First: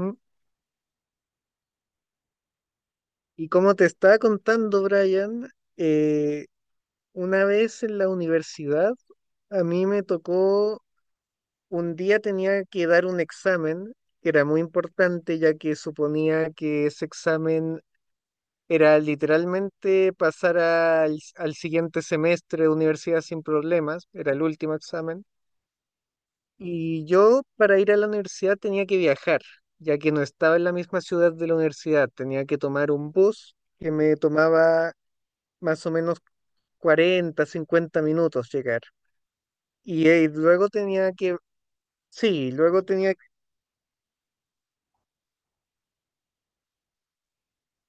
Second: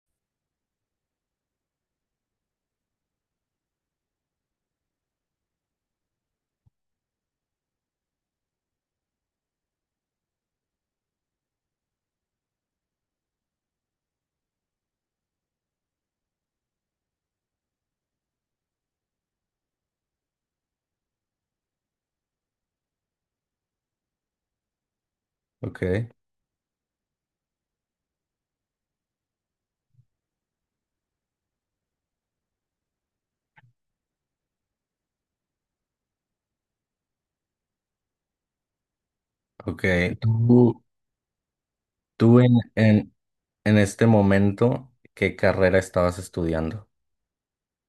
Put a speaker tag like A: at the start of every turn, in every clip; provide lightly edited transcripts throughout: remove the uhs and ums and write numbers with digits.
A: Mm. Y como te estaba contando, Brian, eh, una vez en la universidad, a mí me tocó, un día tenía que dar un examen que era muy importante, ya que suponía que ese examen era literalmente pasar al siguiente semestre de universidad sin problemas, era el último examen.
B: Ok,
A: Y yo para ir a la universidad tenía que viajar, ya que no estaba en la misma ciudad de la universidad, tenía que tomar un bus que me tomaba más o menos 40 50 minutos llegar.
B: ok.
A: Y,
B: Tú, tú
A: sí,
B: en,
A: luego
B: en,
A: tenía
B: en este momento, ¿qué carrera estabas estudiando?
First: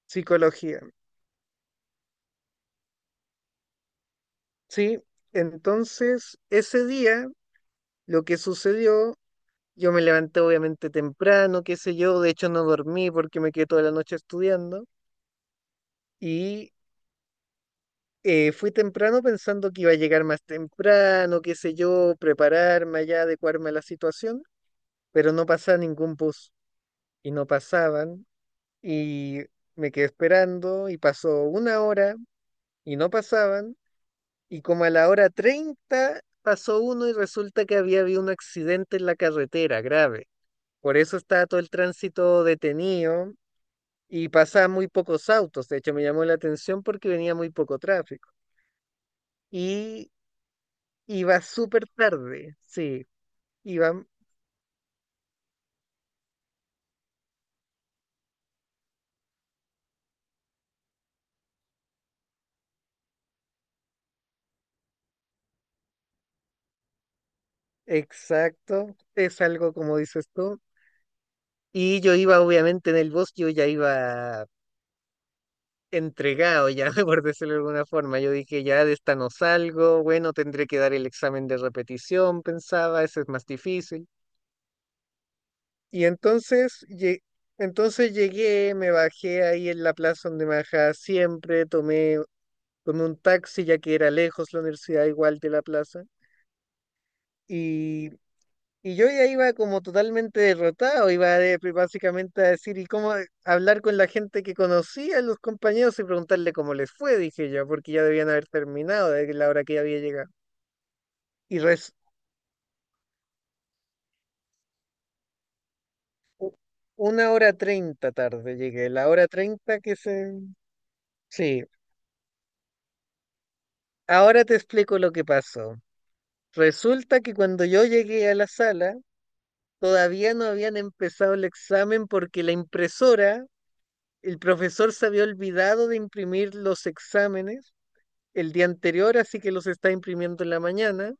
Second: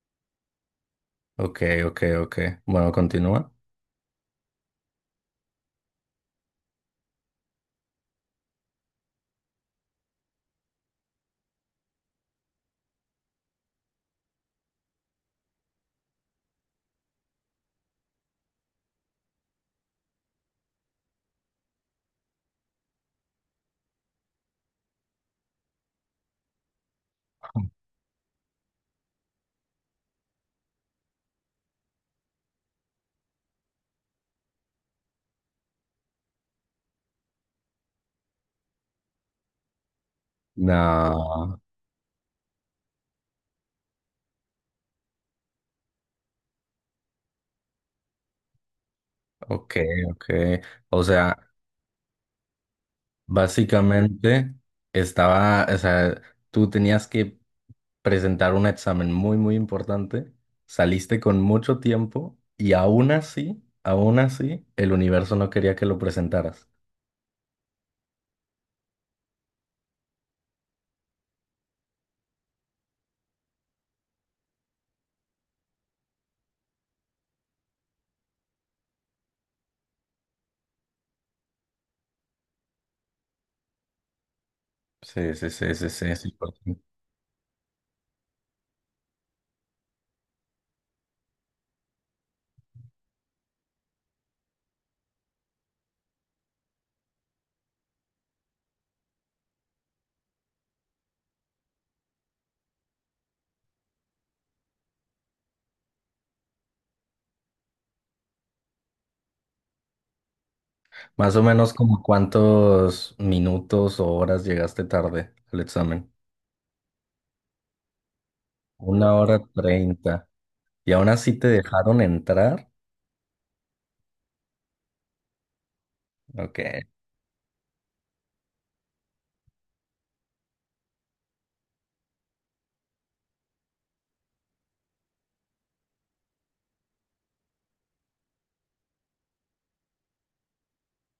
A: psicología,
B: Ok, ok, ok. Bueno, continúa.
A: sí. Entonces, ese día, lo que sucedió, yo me levanté obviamente temprano, qué sé yo, de hecho no dormí porque me quedé toda la noche estudiando y fui temprano pensando que iba a llegar más temprano, qué sé yo, prepararme allá, adecuarme a la situación, pero no pasaba ningún bus y no pasaban y me quedé esperando y pasó una hora y no pasaban y como a la hora 30 pasó uno y resulta que había habido un accidente en la carretera grave. Por eso estaba
B: No,
A: todo el tránsito detenido y pasaban muy pocos autos. De hecho, me llamó la atención porque venía muy poco tráfico.
B: ok,
A: Y
B: ok. O sea,
A: iba súper tarde, sí, iba,
B: básicamente o sea, tú tenías que presentar un examen muy, muy importante, saliste con mucho tiempo y aún así, el universo no quería que lo presentaras.
A: exacto, es algo como dices tú. Y yo iba obviamente en el bus, yo ya iba entregado ya, por decirlo de alguna forma. Yo dije, ya de esta no salgo, bueno, tendré que dar el examen de repetición, pensaba, ese es más difícil.
B: Sí, sí, sí, sí,
A: Y
B: sí, sí.
A: entonces, entonces llegué, me bajé ahí en la plaza donde me bajaba siempre, tomé un taxi ya que era lejos la universidad igual de la plaza. Y Y yo ya iba como totalmente derrotado, iba básicamente a decir, ¿y cómo hablar con la gente que conocía, los compañeros, y preguntarle cómo les fue? Dije yo, porque ya debían haber terminado de la hora que ya había llegado.
B: Más o
A: Y
B: menos,
A: res,
B: ¿como cuántos minutos o horas llegaste tarde al examen?
A: una hora treinta tarde llegué, la
B: Una
A: hora
B: hora
A: treinta que
B: treinta.
A: se...
B: Y aún así te
A: Sí,
B: dejaron entrar.
A: ahora te explico lo que pasó.
B: Ok.
A: Resulta que cuando yo llegué a la sala, todavía no habían empezado el examen porque la impresora, el profesor se había olvidado de imprimir los exámenes el día anterior, así que los está imprimiendo en la mañana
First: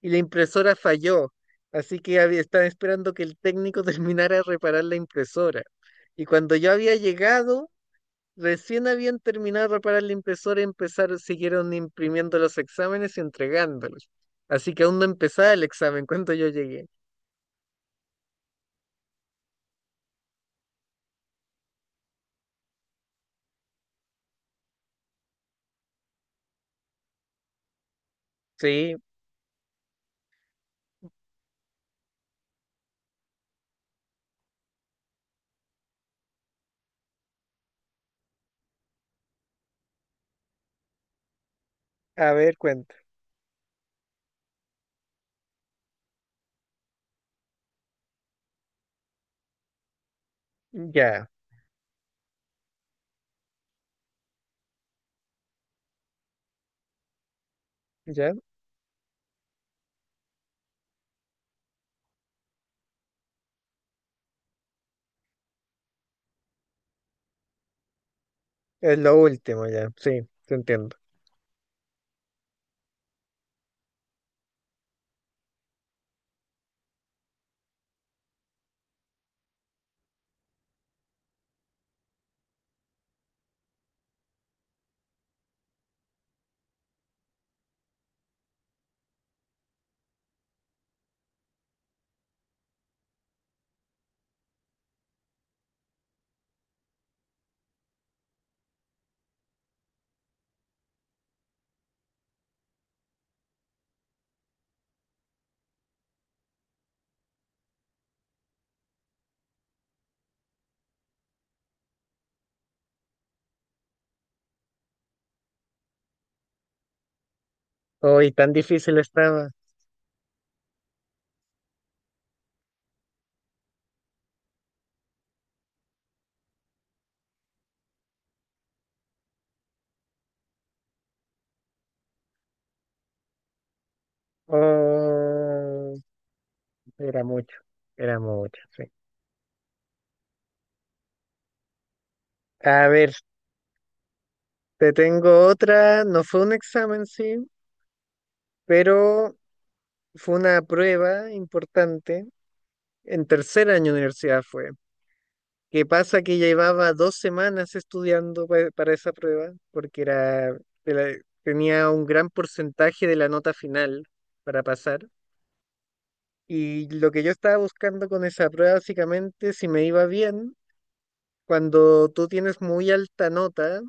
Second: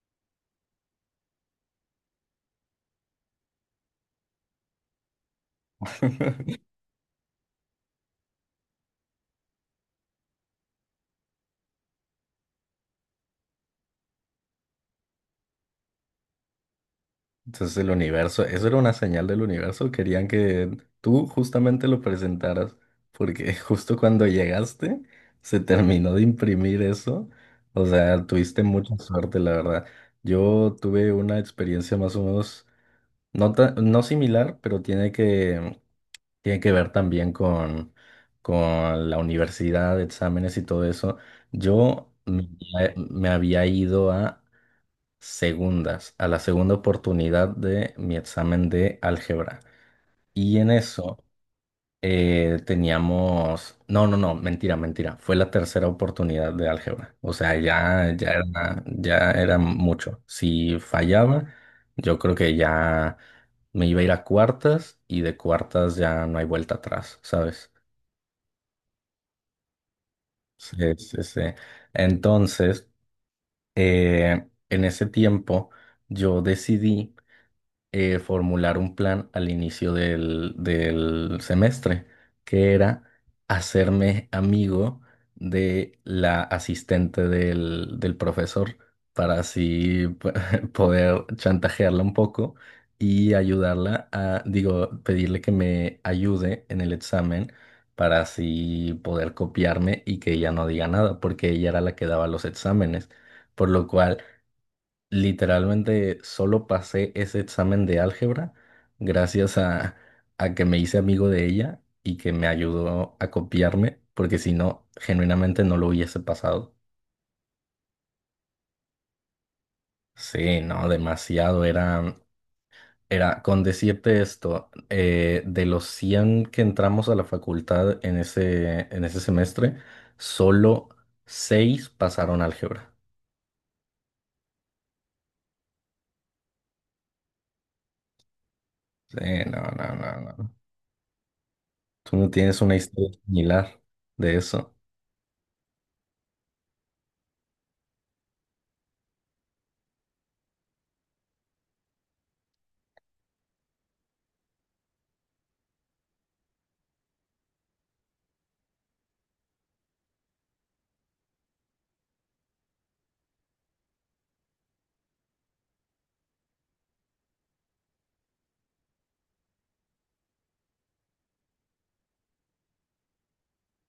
A: y la impresora falló. Así que estaba esperando que el técnico terminara de reparar la impresora. Y cuando yo había llegado, recién habían terminado de reparar la impresora y empezaron, siguieron imprimiendo los exámenes y entregándolos. Así que aún no empezaba el examen cuando yo llegué.
B: Entonces el universo, eso era una señal del universo. Querían que tú justamente lo presentaras. Porque justo cuando llegaste, se terminó de imprimir eso. O sea, tuviste mucha
A: Sí,
B: suerte, la verdad. Yo tuve una experiencia más o menos, no, no similar, pero tiene que ver también con la universidad, exámenes y todo eso. Yo
A: a
B: me,
A: ver,
B: había
A: cuenta.
B: me había ido a segundas, a la segunda oportunidad de mi examen de álgebra. Y en eso
A: Ya,
B: teníamos. No, no, no, mentira, mentira. Fue la tercera oportunidad de álgebra. O sea, ya, ya
A: ya.
B: era, ya era mucho. Si fallaba, yo creo que ya me iba a ir a cuartas, y de cuartas ya no hay vuelta atrás, ¿sabes?
A: Es lo último, ya. Sí, te
B: Sí,
A: entiendo.
B: sí, sí. Entonces, en ese tiempo yo decidí formular un plan al inicio del semestre, que era hacerme amigo de la asistente del profesor, para así poder chantajearla un poco y ayudarla a, digo, pedirle que me ayude en el examen para así poder copiarme, y que ella no diga nada, porque ella era la que daba los exámenes, por lo cual... Literalmente, solo pasé ese examen de álgebra gracias a, que me hice amigo de ella y que me ayudó a copiarme, porque si no, genuinamente no lo hubiese pasado.
A: Hoy tan difícil estaba.
B: Sí, no, demasiado. Era con decirte esto, de los 100 que entramos a la facultad en ese semestre, solo 6 pasaron álgebra.
A: Oh. Era mucho, era mucho, sí.
B: Sí, no, no, no, no. ¿Tú no tienes una
A: A
B: historia
A: ver,
B: similar de eso?
A: te tengo otra, no fue un examen, sí, pero fue una prueba importante. En tercer año de universidad fue. ¿Qué pasa? Que llevaba 2 semanas estudiando para esa prueba, porque era, de la- tenía un gran porcentaje de la nota final para pasar. Y lo que yo estaba buscando con esa prueba, básicamente, si me iba bien. Cuando tú tienes muy alta nota,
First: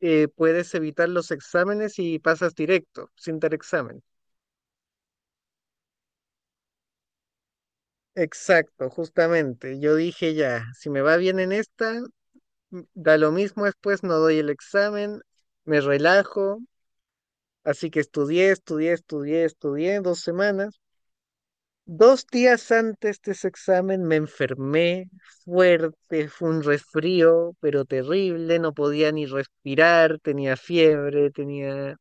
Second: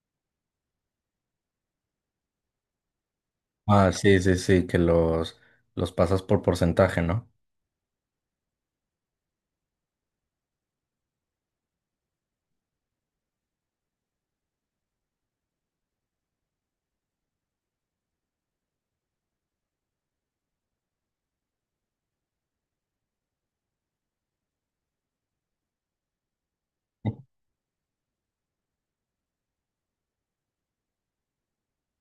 A: puedes evitar los exámenes y pasas directo, sin dar
B: Ah,
A: examen.
B: sí, sí, sí, que los pasas por porcentaje, ¿no?
A: Exacto, justamente. Yo dije ya, si me va bien en esta, da lo mismo después, no doy el examen, me relajo. Así que estudié, estudié, estudié, estudié 2 semanas. 2 días antes de ese examen me enfermé fuerte, fue un resfrío, pero terrible, no podía ni respirar, tenía fiebre, tenía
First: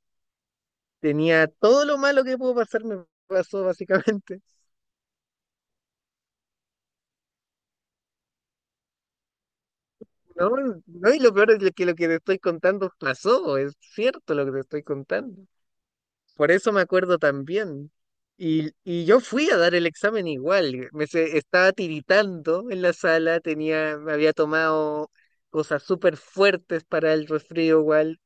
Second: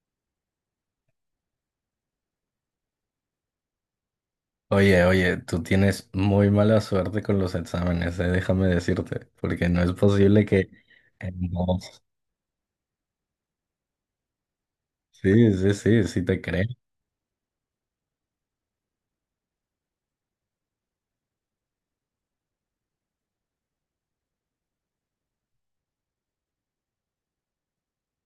A: tenía todo lo malo que pudo pasar, me pasó básicamente.
B: Oye, oye, tú tienes muy mala suerte con los exámenes, déjame decirte, porque no es posible
A: No,
B: que
A: no, y lo
B: en
A: peor es que lo
B: dos-
A: que te estoy contando pasó, es cierto lo que te estoy contando.
B: Sí, sí, sí, sí te
A: Por
B: creo.
A: eso me acuerdo también. Y yo fui a dar el examen igual, estaba tiritando en la sala, tenía, me había tomado cosas súper fuertes para el resfrío igual,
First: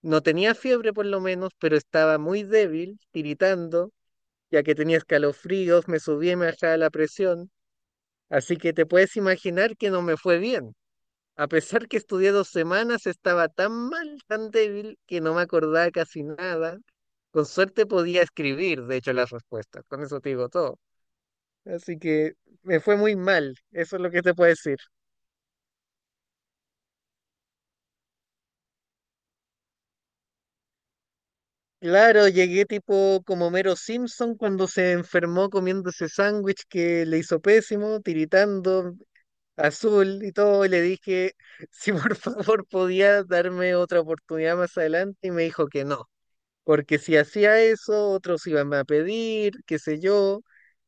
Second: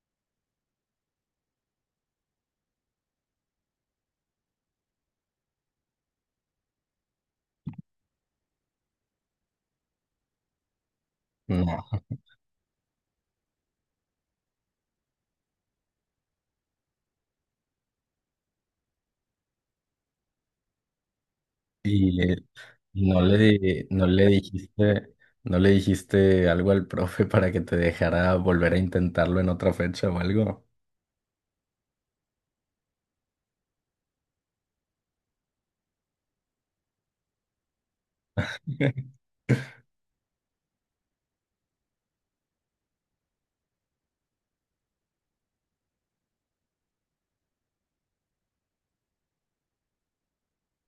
A: no tenía fiebre por lo menos, pero estaba muy débil, tiritando, ya que tenía escalofríos, me subía y me bajaba la presión. Así que te puedes imaginar que no me fue bien. A pesar que
B: No.
A: estudié 2 semanas, estaba tan mal, tan débil, que no me acordaba casi nada. Con suerte podía escribir, de hecho, las respuestas. Con eso te digo todo. Así
B: Y
A: que me fue muy
B: no le,
A: mal,
B: di-
A: eso es
B: no
A: lo que
B: le
A: te puedo decir.
B: dijiste, no le dijiste algo al profe para que te dejara volver a intentarlo en otra fecha o algo.
A: Claro, llegué tipo como Mero Simpson cuando se enfermó comiendo ese sándwich que le hizo pésimo, tiritando azul y todo, y le dije si por favor podía darme otra oportunidad más adelante y me dijo que no. Porque si hacía eso, otros iban a pedir, qué sé yo,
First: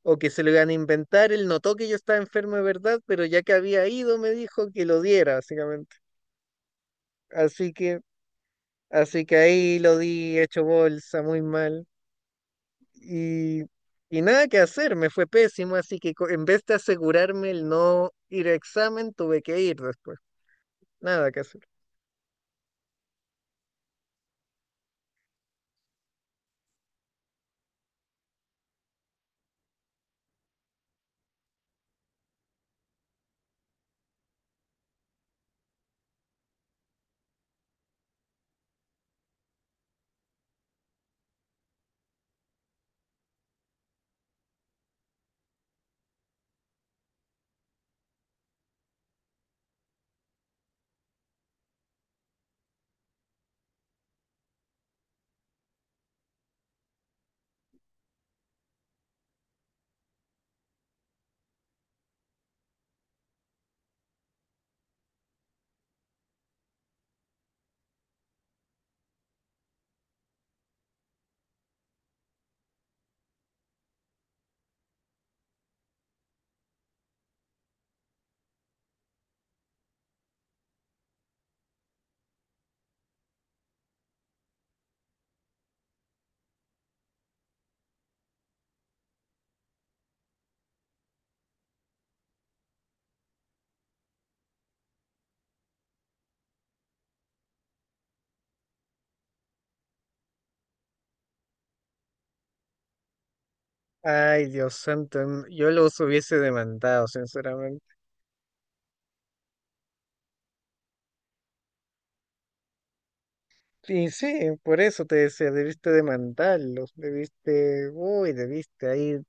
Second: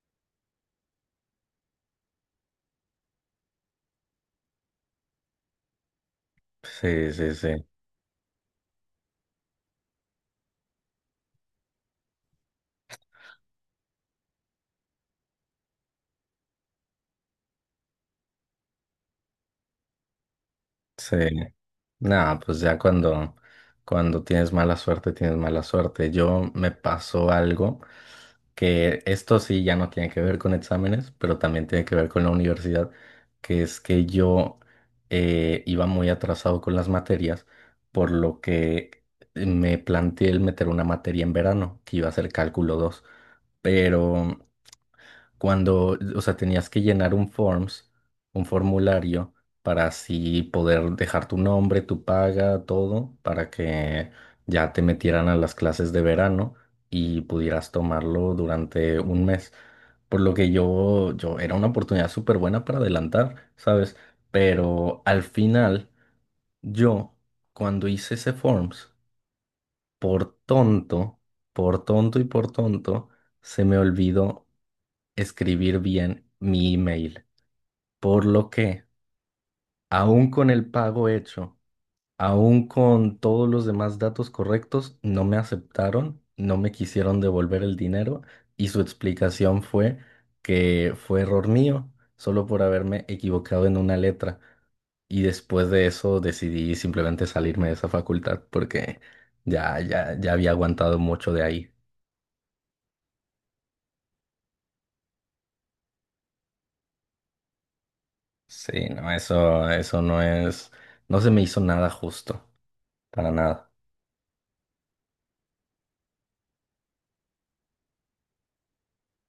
A: o que se lo iban a inventar. Él notó que yo estaba enfermo de verdad, pero ya que había ido me dijo que lo diera, básicamente.
B: Sí, sí, sí.
A: Así que, así que ahí lo di hecho bolsa, muy mal. Y, y nada que hacer, me fue pésimo, así que en vez de asegurarme el no ir a examen, tuve que ir después.
B: Sí.
A: Nada que hacer.
B: Nada, pues ya cuando tienes mala suerte, tienes mala suerte. Yo, me pasó algo que esto sí ya no tiene que ver con exámenes, pero también tiene que ver con la universidad, que es que yo, iba muy atrasado con las materias, por lo que me planteé el meter una materia en verano, que iba a ser cálculo 2, pero o sea, tenías que llenar un forms, un formulario, para así poder dejar tu nombre, tu paga, todo, para que ya te metieran a las clases de verano y pudieras tomarlo durante un mes. Por lo que yo era una oportunidad súper buena para adelantar, ¿sabes? Pero al final, yo, cuando hice ese forms, por tonto, por tonto y por tonto, se me olvidó escribir bien mi email. Por lo que, aún con el pago hecho, aún con todos los demás datos correctos, no me aceptaron, no me quisieron devolver el dinero, y su explicación fue que fue error mío, solo por haberme equivocado en una letra. Y después de eso decidí simplemente salirme de esa facultad, porque ya había aguantado mucho de ahí.
A: Ay, Dios santo, yo los hubiese demandado, sinceramente.
B: Sí, no, eso no se me hizo nada justo. Para nada.
A: Y sí, por eso te decía, debiste demandarlos, debiste, uy, debiste ahí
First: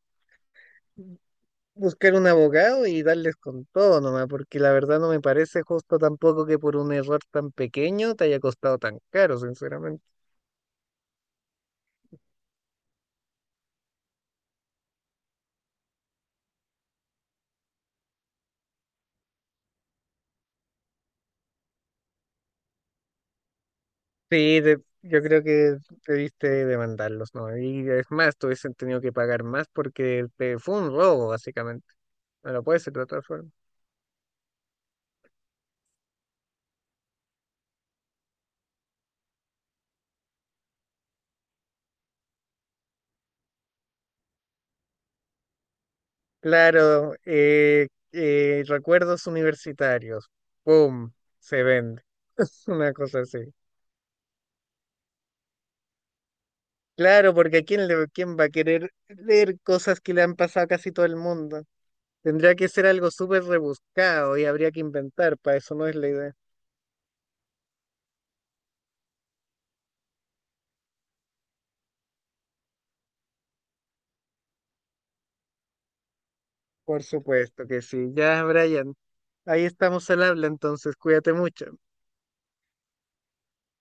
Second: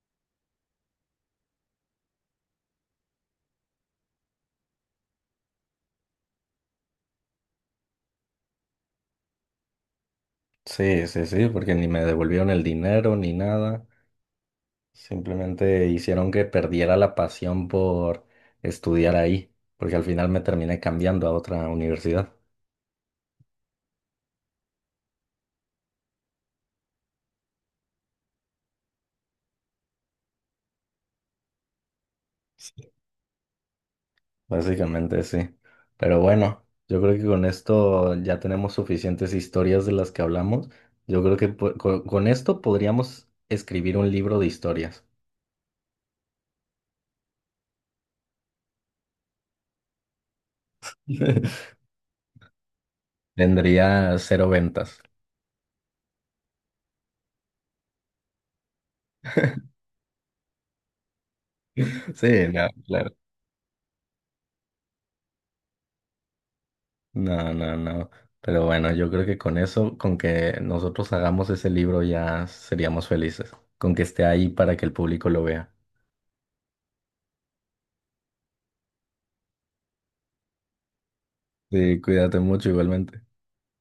A: buscar un abogado y darles con todo nomás, porque la verdad no me parece justo tampoco que por un error tan pequeño te haya costado tan caro, sinceramente.
B: Sí, sí, sí, porque ni me devolvieron el dinero ni nada. Simplemente hicieron que perdiera la pasión por estudiar ahí, porque al final me terminé cambiando a otra universidad.
A: Sí, yo creo que debiste demandarlos, ¿no? Y es más, te hubiesen tenido que pagar más porque te, fue un robo, básicamente. No lo puedes
B: Sí.
A: hacer de otra forma.
B: Básicamente sí. Pero bueno, yo creo que con esto ya tenemos suficientes historias de las que hablamos. Yo creo que esto podríamos escribir un libro de historias.
A: Claro, recuerdos universitarios, ¡pum! Se vende. Una cosa así.
B: Tendría cero ventas.
A: Claro, porque ¿a quién, quién va a querer leer cosas que le han pasado a casi todo el mundo?
B: Sí,
A: Tendría
B: no,
A: que ser algo
B: claro.
A: súper rebuscado y habría que inventar, para eso no es la idea.
B: No, no, no. Pero bueno, yo creo que con eso, con que nosotros hagamos ese libro ya seríamos felices. Con que esté ahí para que el público lo vea.
A: Por supuesto que sí. Ya, Brian, ahí estamos al habla, entonces cuídate mucho.
B: Sí, cuídate mucho igualmente.